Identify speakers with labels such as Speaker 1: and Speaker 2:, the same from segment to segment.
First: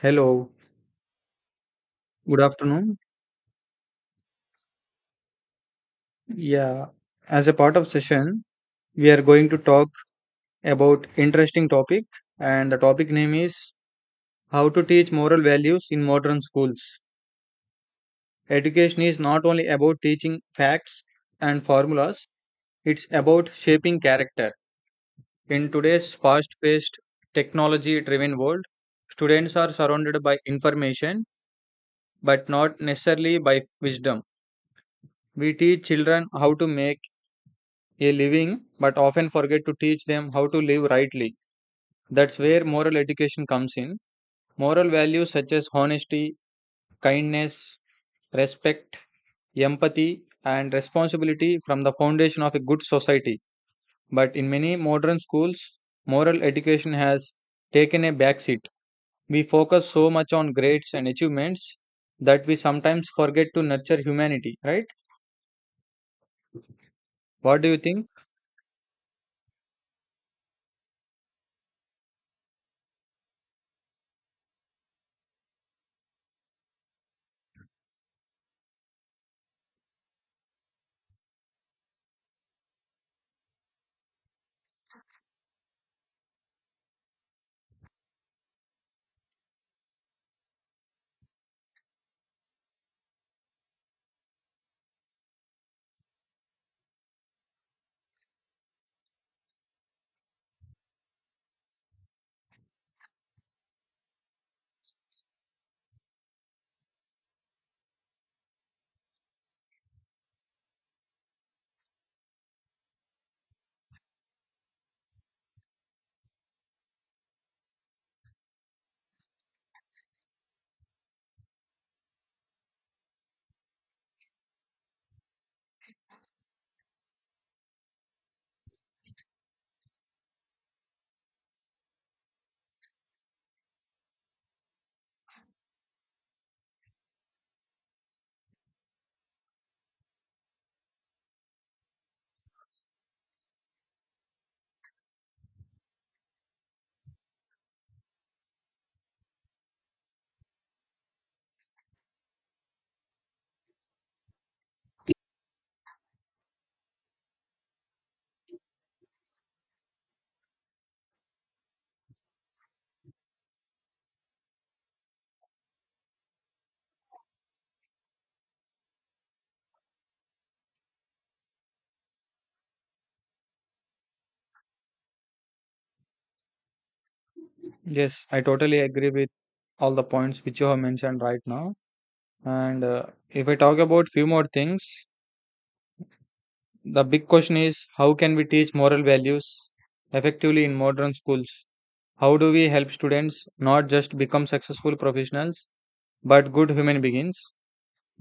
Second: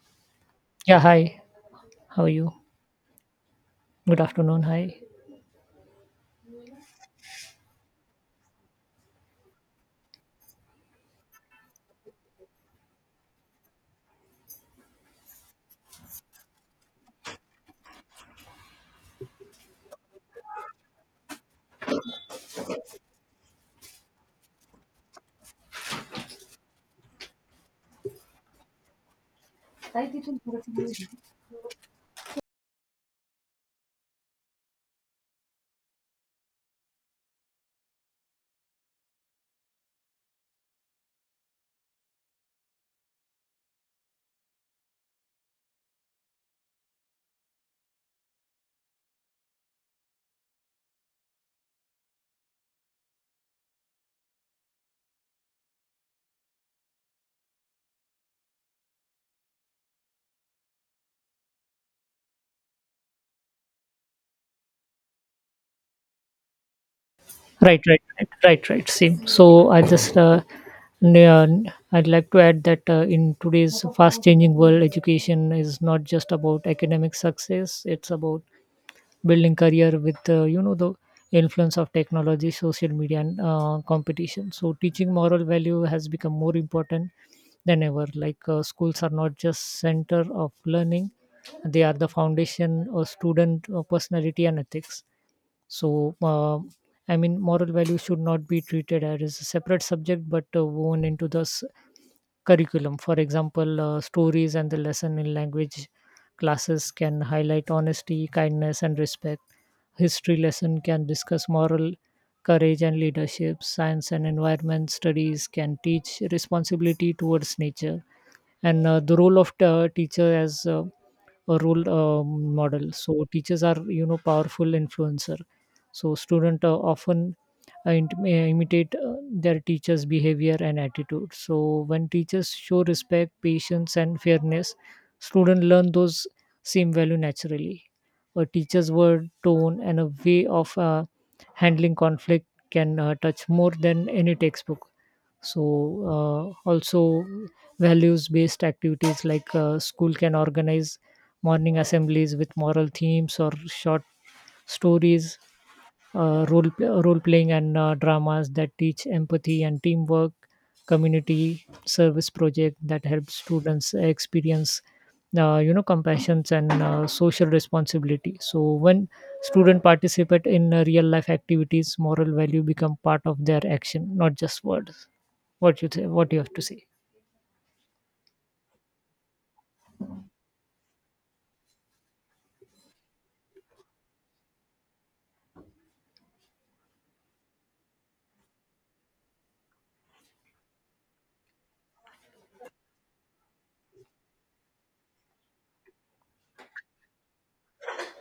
Speaker 1: Hello,
Speaker 2: Yeah, hi. How are
Speaker 1: good
Speaker 2: you?
Speaker 1: afternoon.
Speaker 2: Good afternoon. Hi.
Speaker 1: Yeah, as a part of session, we are going to talk about interesting topic and the topic name is how to teach moral values in modern schools. Education is not only about teaching facts and formulas, it's about shaping character. In today's fast-paced, technology-driven world, students are surrounded by information but not necessarily by wisdom. We teach children how to make a living, but often forget to teach them how to live rightly. That's where moral education comes in. Moral values such as honesty, kindness, respect, empathy, and responsibility from the foundation of a good society. But in many modern schools, moral education has taken a backseat. We focus so much on grades and achievements that we sometimes forget to nurture humanity, right? What do you
Speaker 2: Right, right,
Speaker 1: think?
Speaker 2: right, right, right. Same. So I just n- uh, I'd like to add that in today's fast-changing world, education is not just about academic success. It's about building career with the influence of technology, social media, and competition. So teaching moral value has become more important than ever. Like schools are not just center of learning; they are the foundation of student personality and ethics. So, moral values should not be treated as a separate subject but woven into the curriculum. For example, stories and the lesson in language classes can highlight honesty, kindness, and respect. History lesson can discuss moral courage and leadership. Science and environment studies can teach responsibility towards nature. And the role of teacher as a role model. So teachers are powerful influencer. So student often uh, int- uh, imitate their teachers' behavior and attitude. So when teachers show respect, patience, and fairness, students learn those same value naturally. A teacher's word, tone, and a way of handling conflict can touch more than any textbook. So also, values-based activities like school can organize morning assemblies with moral themes or short stories, role playing and dramas that teach empathy and teamwork, community service project that helps students experience compassions and social responsibility. So when student participate in real life activities, moral value become part of their action, not just words. What you say? What you have to say?
Speaker 1: Yes, I totally agree with all the points which you have mentioned right now. And if I talk about few more things, the big question is how can we teach moral values effectively in modern schools? How do we help students not just become successful professionals but good human beings?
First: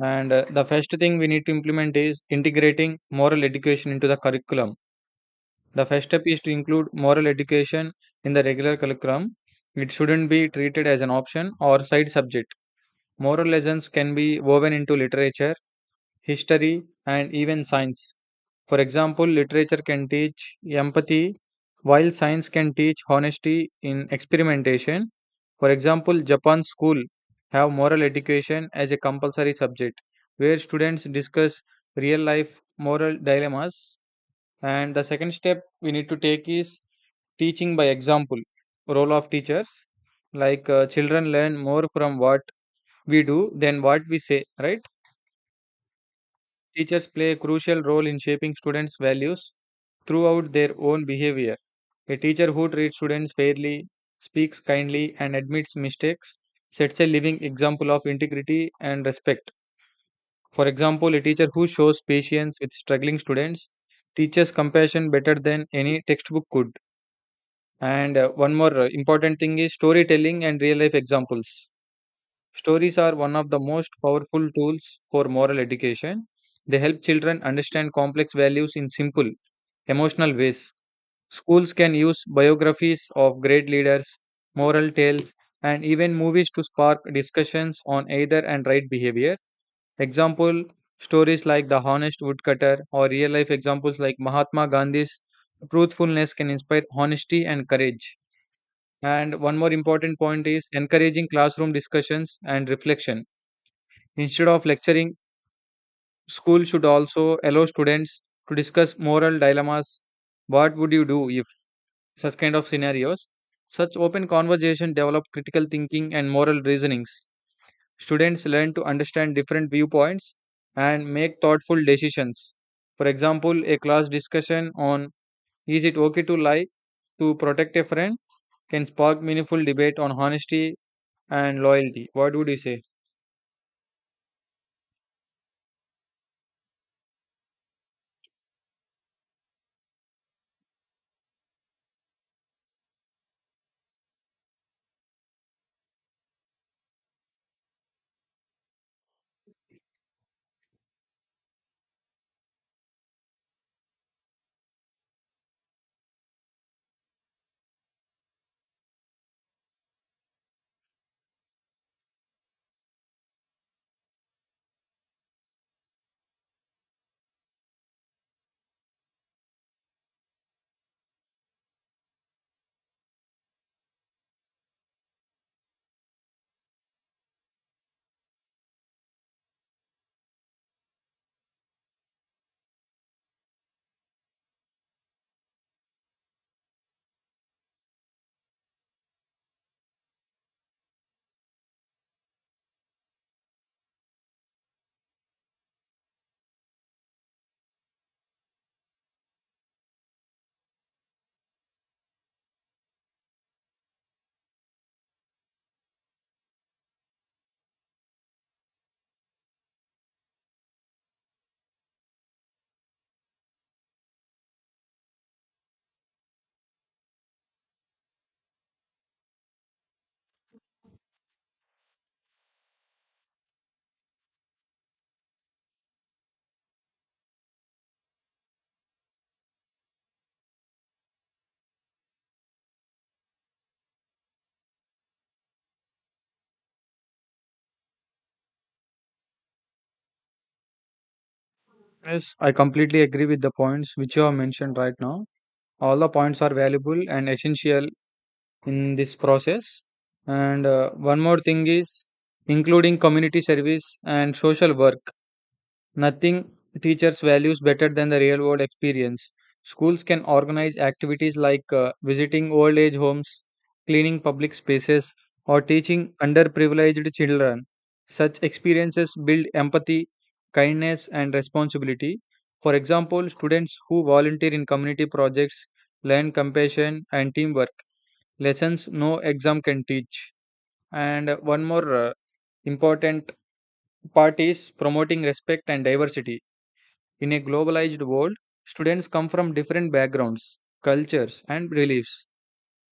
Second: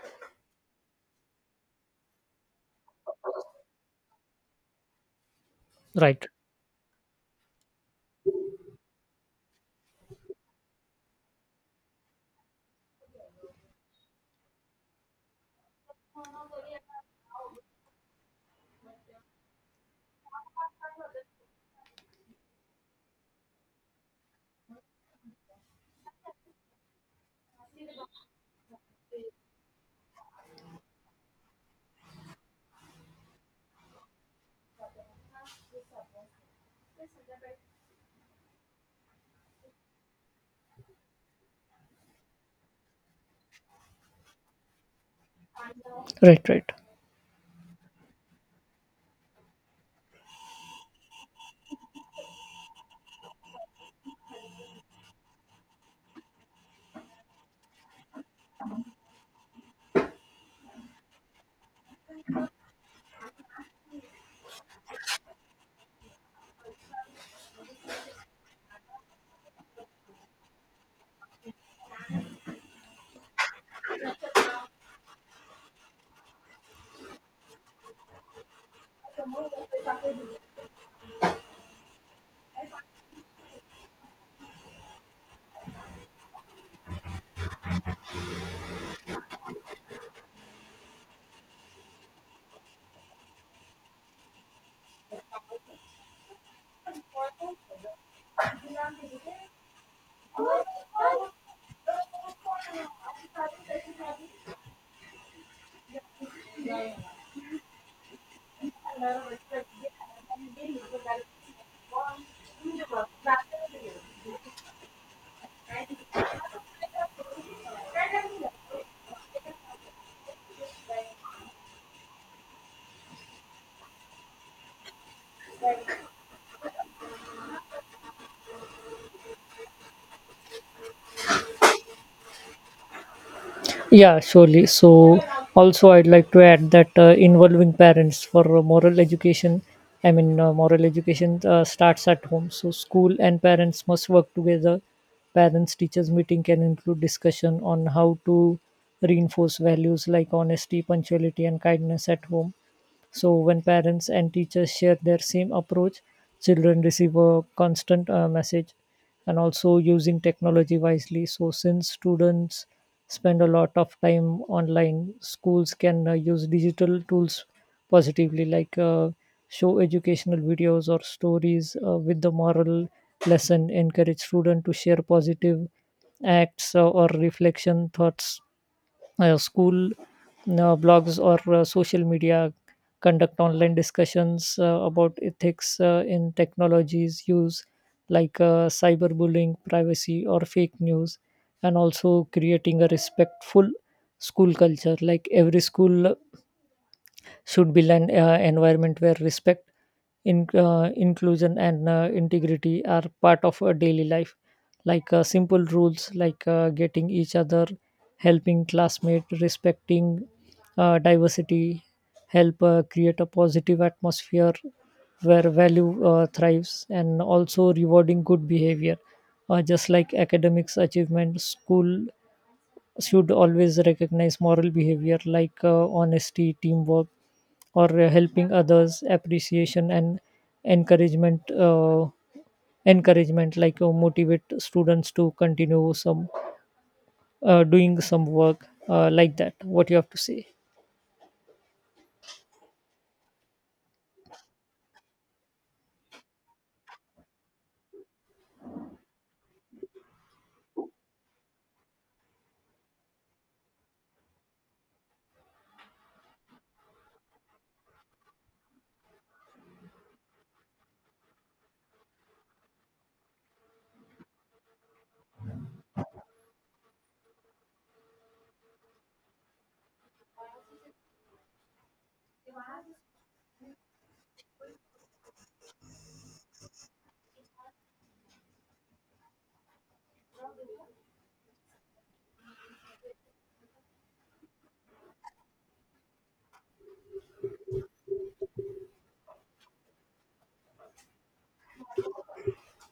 Speaker 1: And the first thing we need to implement is integrating moral education into the curriculum. The first step
Speaker 2: Right,
Speaker 1: is to include moral education in the regular curriculum. It shouldn't be treated as an option or side subject. Moral lessons can be woven into literature, history, and even science. For example, literature can teach empathy, while science can teach honesty in experimentation. For example, Japan's school have moral education as a compulsory subject, where students discuss real life moral dilemmas. And the second step we need to take is teaching by example, role of teachers. Like children learn more from what we do than what we say, right?
Speaker 2: right, right.
Speaker 1: Teachers play a crucial role in shaping students' values throughout their own behavior. A teacher who treats students fairly, speaks kindly, and admits mistakes sets a living example of integrity and respect. For example, a teacher who shows patience with struggling students teaches compassion better than any textbook could. And one more important thing is storytelling and real life examples. Stories are one of the most powerful tools for moral education. They help children understand complex values in simple, emotional ways. Schools can use biographies of great leaders, moral tales, and even movies to spark discussions on either and right behavior. Example stories like The Honest Woodcutter or real life examples like Mahatma Gandhi's truthfulness can inspire honesty and courage. And one more important point is encouraging classroom discussions and reflection. Instead of lecturing, school should also allow students to discuss moral dilemmas. What would you do such kind of scenarios. Such open conversation develop critical thinking and moral reasonings. Students learn to understand different viewpoints and make thoughtful decisions. For example, a class discussion on is it okay to lie to protect a friend can spark meaningful debate on honesty and loyalty. What would you say?
Speaker 2: Yeah, surely. So, also, I'd like to add that involving parents for moral education. Moral education starts at home. So, school and parents must work together. Parents teachers meeting can include discussion on how to reinforce values like honesty, punctuality, and kindness at home. So when parents and teachers share their same approach, children receive a constant message. And also using technology wisely. So since students spend a lot of time online, schools can use digital tools positively, like show educational videos or stories with the moral lesson, encourage students to share positive acts or reflection thoughts, school blogs or social media, conduct online discussions about ethics in technologies use like cyberbullying, privacy or fake news. And also creating a respectful school culture, like every school should build an environment where respect, inclusion, and integrity are part of a daily life. Like simple rules like getting each other, helping classmate, respecting diversity, help create a positive atmosphere where value thrives. And also rewarding good behavior, just like academics achievement, school should always recognize moral behavior like honesty, teamwork, or helping others, appreciation and encouragement. Encouragement like motivate students to continue some doing some work like that. What you have to say?
Speaker 1: Yes, I completely agree with the points which you have mentioned right now. All the points are valuable and essential in this process. And one more thing is including community service and social work. Nothing teachers values better than the real world experience. Schools can organize activities like visiting old age homes, cleaning public spaces, or teaching underprivileged children. Such experiences build empathy, kindness, and responsibility. For example, students who volunteer in community projects learn compassion and teamwork lessons no exam can teach. And one more important part is promoting respect and diversity. In a globalized world, students come from different backgrounds, cultures, and beliefs.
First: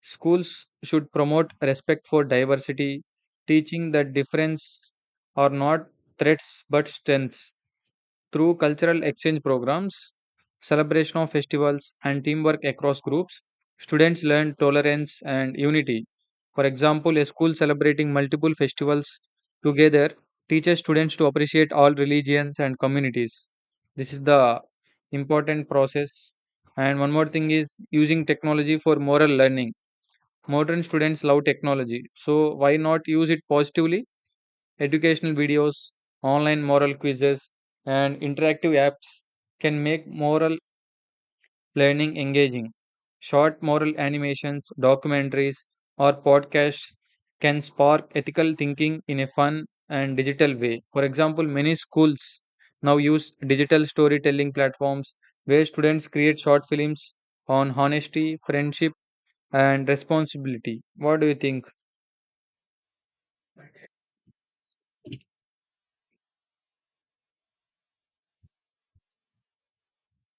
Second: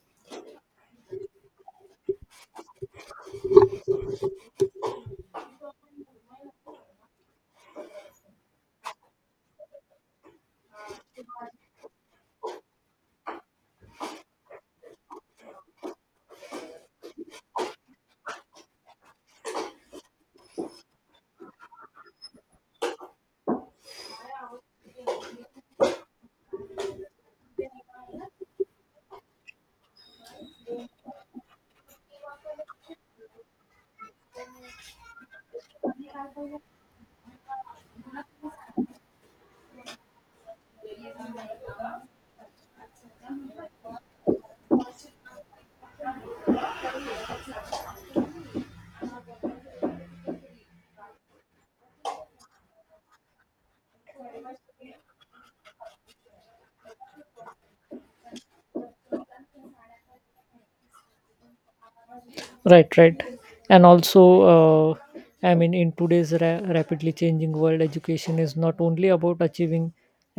Speaker 1: Schools should promote respect for diversity, teaching that difference are not threats but strengths. Through cultural exchange programs, celebration of festivals, and teamwork across groups, students learn tolerance and unity. For example, a school celebrating multiple festivals together teaches students to appreciate all religions and communities. This is the important process. And one more thing is using technology for moral learning. Modern students love technology, so why not use it positively? Educational videos, online moral quizzes, and interactive apps can make moral learning engaging. Short moral animations, documentaries, or podcasts can spark ethical thinking in a fun and digital way. For example, many schools now use digital storytelling platforms where students create short films on honesty, friendship, and responsibility. What do you think?
Speaker 2: Right, right. And also in today's rapidly changing world, education is not only about achieving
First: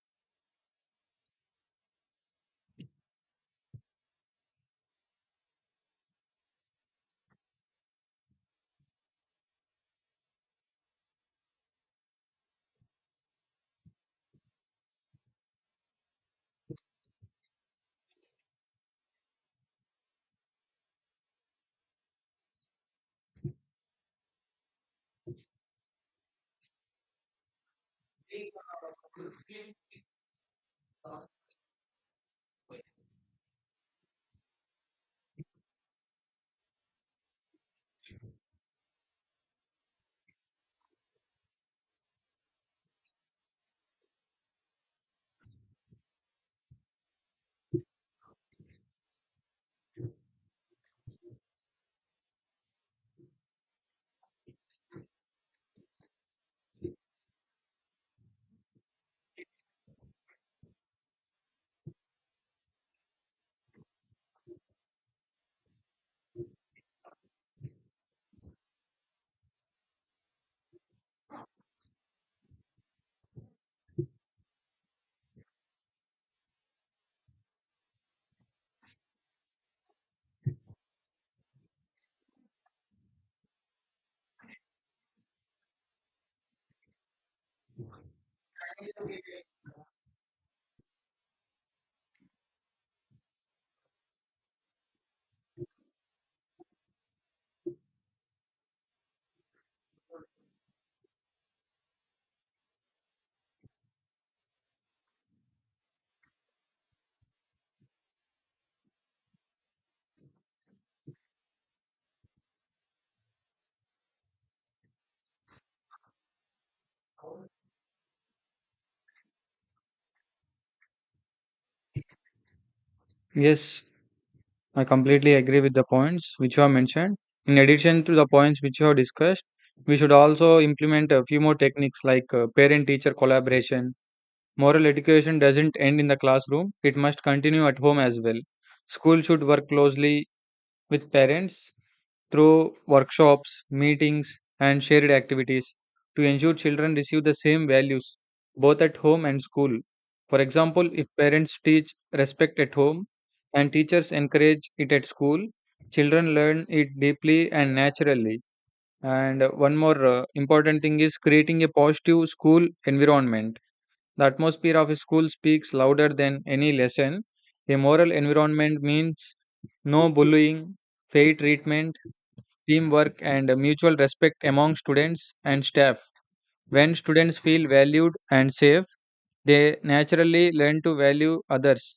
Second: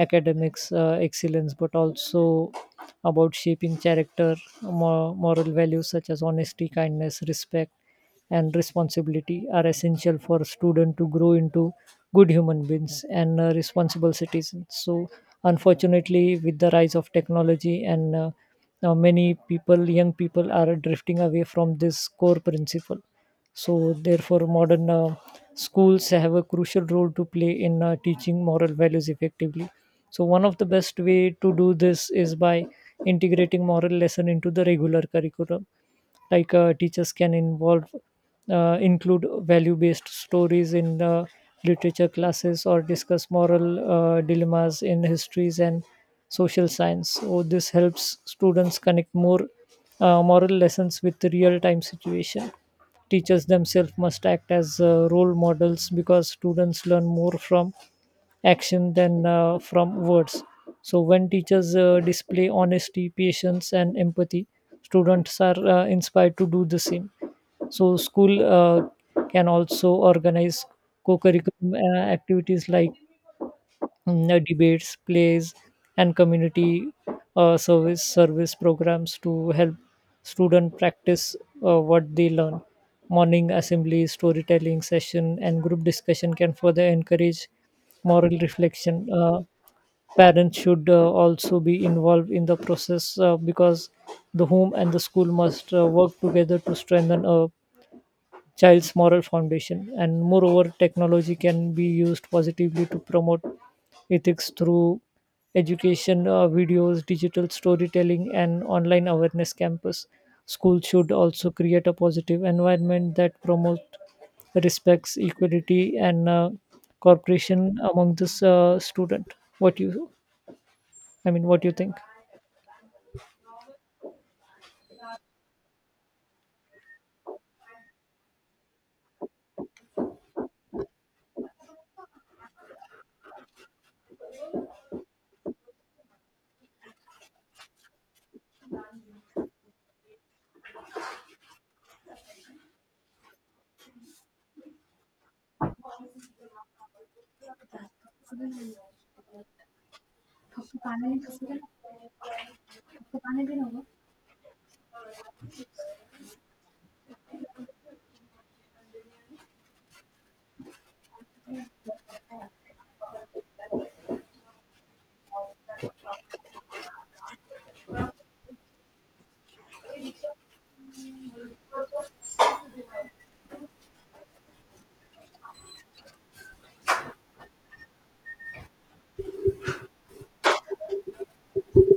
Speaker 2: academics excellence but also about shaping character. Moral values such as honesty, kindness, respect and responsibility are essential for students to grow into good human beings and responsible citizens. So, unfortunately, with the rise of technology and now many people, young people, are drifting away from this core principle. So, therefore, modern schools have a crucial role to play in teaching moral values effectively. So, one of the best way to do this is by integrating moral lesson into the regular curriculum, like teachers can involve include value based stories in literature classes or discuss moral dilemmas in histories and social science. So this helps students connect more moral lessons with real time situation. Teachers themselves must act as role models because students learn more from action than from words. So when teachers display honesty, patience, and empathy, students are inspired to do the same. So school can also organize co-curriculum activities like debates, plays, and community service programs to help student practice what they learn. Morning assemblies, storytelling session, and group discussion can further encourage moral reflection. Parents should also be involved in the process because the home and the school must work together to strengthen a child's moral foundation. And moreover, technology can be used positively to promote ethics through education, videos, digital storytelling, and online awareness campus. Schools should also create a positive environment that promotes respects, equality, and cooperation among this student. What you, what do you think?
Speaker 1: Yes, I completely agree with the points which you have mentioned. In addition to the points which you have discussed, we should also implement a few more techniques like parent teacher collaboration. Moral education doesn't end in the classroom, it must continue at home as well. School should work closely with parents through workshops, meetings, and shared activities to ensure children receive the same values both at home and school. For example, if parents teach respect at home and teachers encourage it at school, children learn it deeply and naturally. And one more important thing is creating a positive school environment. The atmosphere of a school speaks louder than any lesson. A moral environment means no bullying, fair treatment, teamwork and mutual respect among students and staff. When students feel valued and safe, they naturally learn to value others.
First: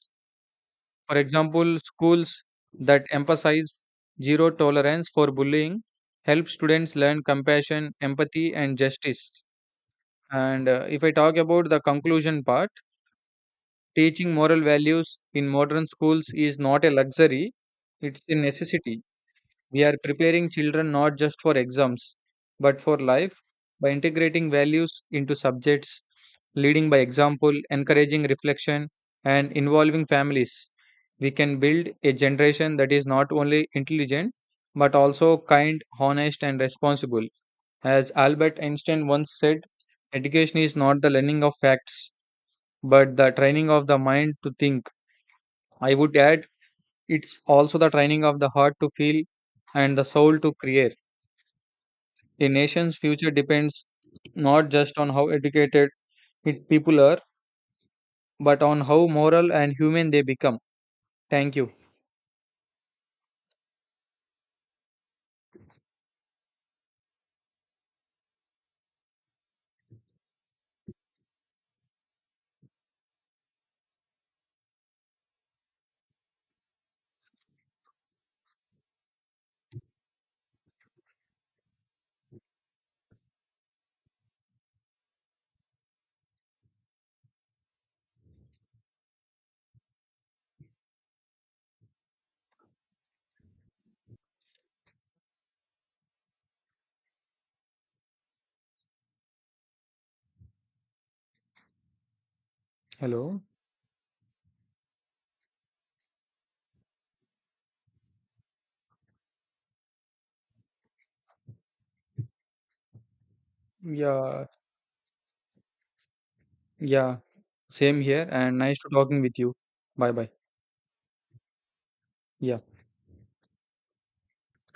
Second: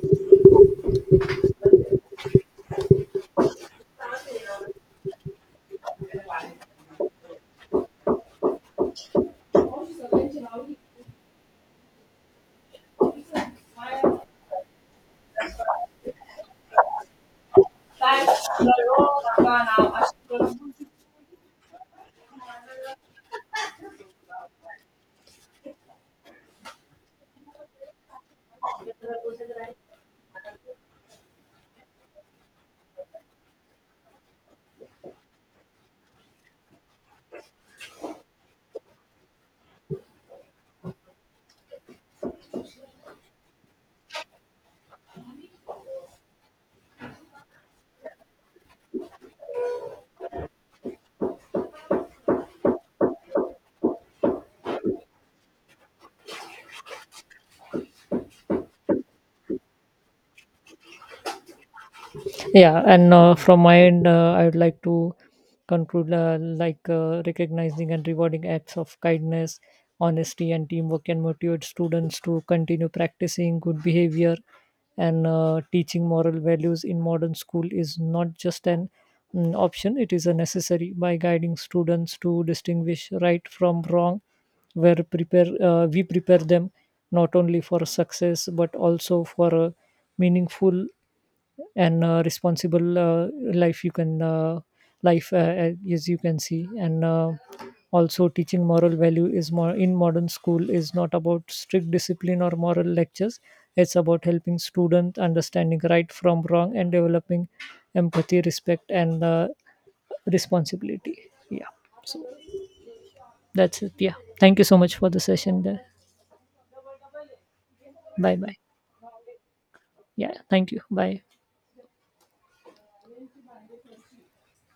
Speaker 1: For example, schools that emphasize zero tolerance for bullying help students learn compassion, empathy, and justice. And if I talk about the conclusion part, teaching moral values in modern schools is not a luxury, it's a necessity. We are preparing children not just for exams, but for life by integrating values into subjects, leading by example, encouraging reflection, and involving families. We can build a generation that is not only intelligent, but also kind, honest, and responsible. As Albert Einstein once said, education is not the learning of facts, but the training of the mind to think. I would add, it's also the training of the heart to feel and the soul to create. A nation's future depends not just on how educated it people are, but on how moral and human they become. Thank you.
Speaker 2: Yeah, and from my end I would like to conclude, like recognizing and rewarding acts of kindness, honesty and teamwork can motivate students to continue practicing good behavior. And teaching moral values in modern school is not just an option, it is a necessary. By guiding students to distinguish right from wrong, where prepare we prepare them not only for success but also for a meaningful and responsible life. You can life as you can see. And also teaching moral value is more in modern school is not about strict discipline or moral lectures,
Speaker 1: Hello.
Speaker 2: it's about helping students understanding right from wrong and developing empathy, respect and responsibility. Yeah. So that's it. Yeah,
Speaker 1: Yeah,
Speaker 2: thank you so much for the session there.
Speaker 1: yeah, same here,
Speaker 2: Bye bye.
Speaker 1: and nice to talking with you. Bye bye.
Speaker 2: Yeah, thank you. Bye.
Speaker 1: Yeah.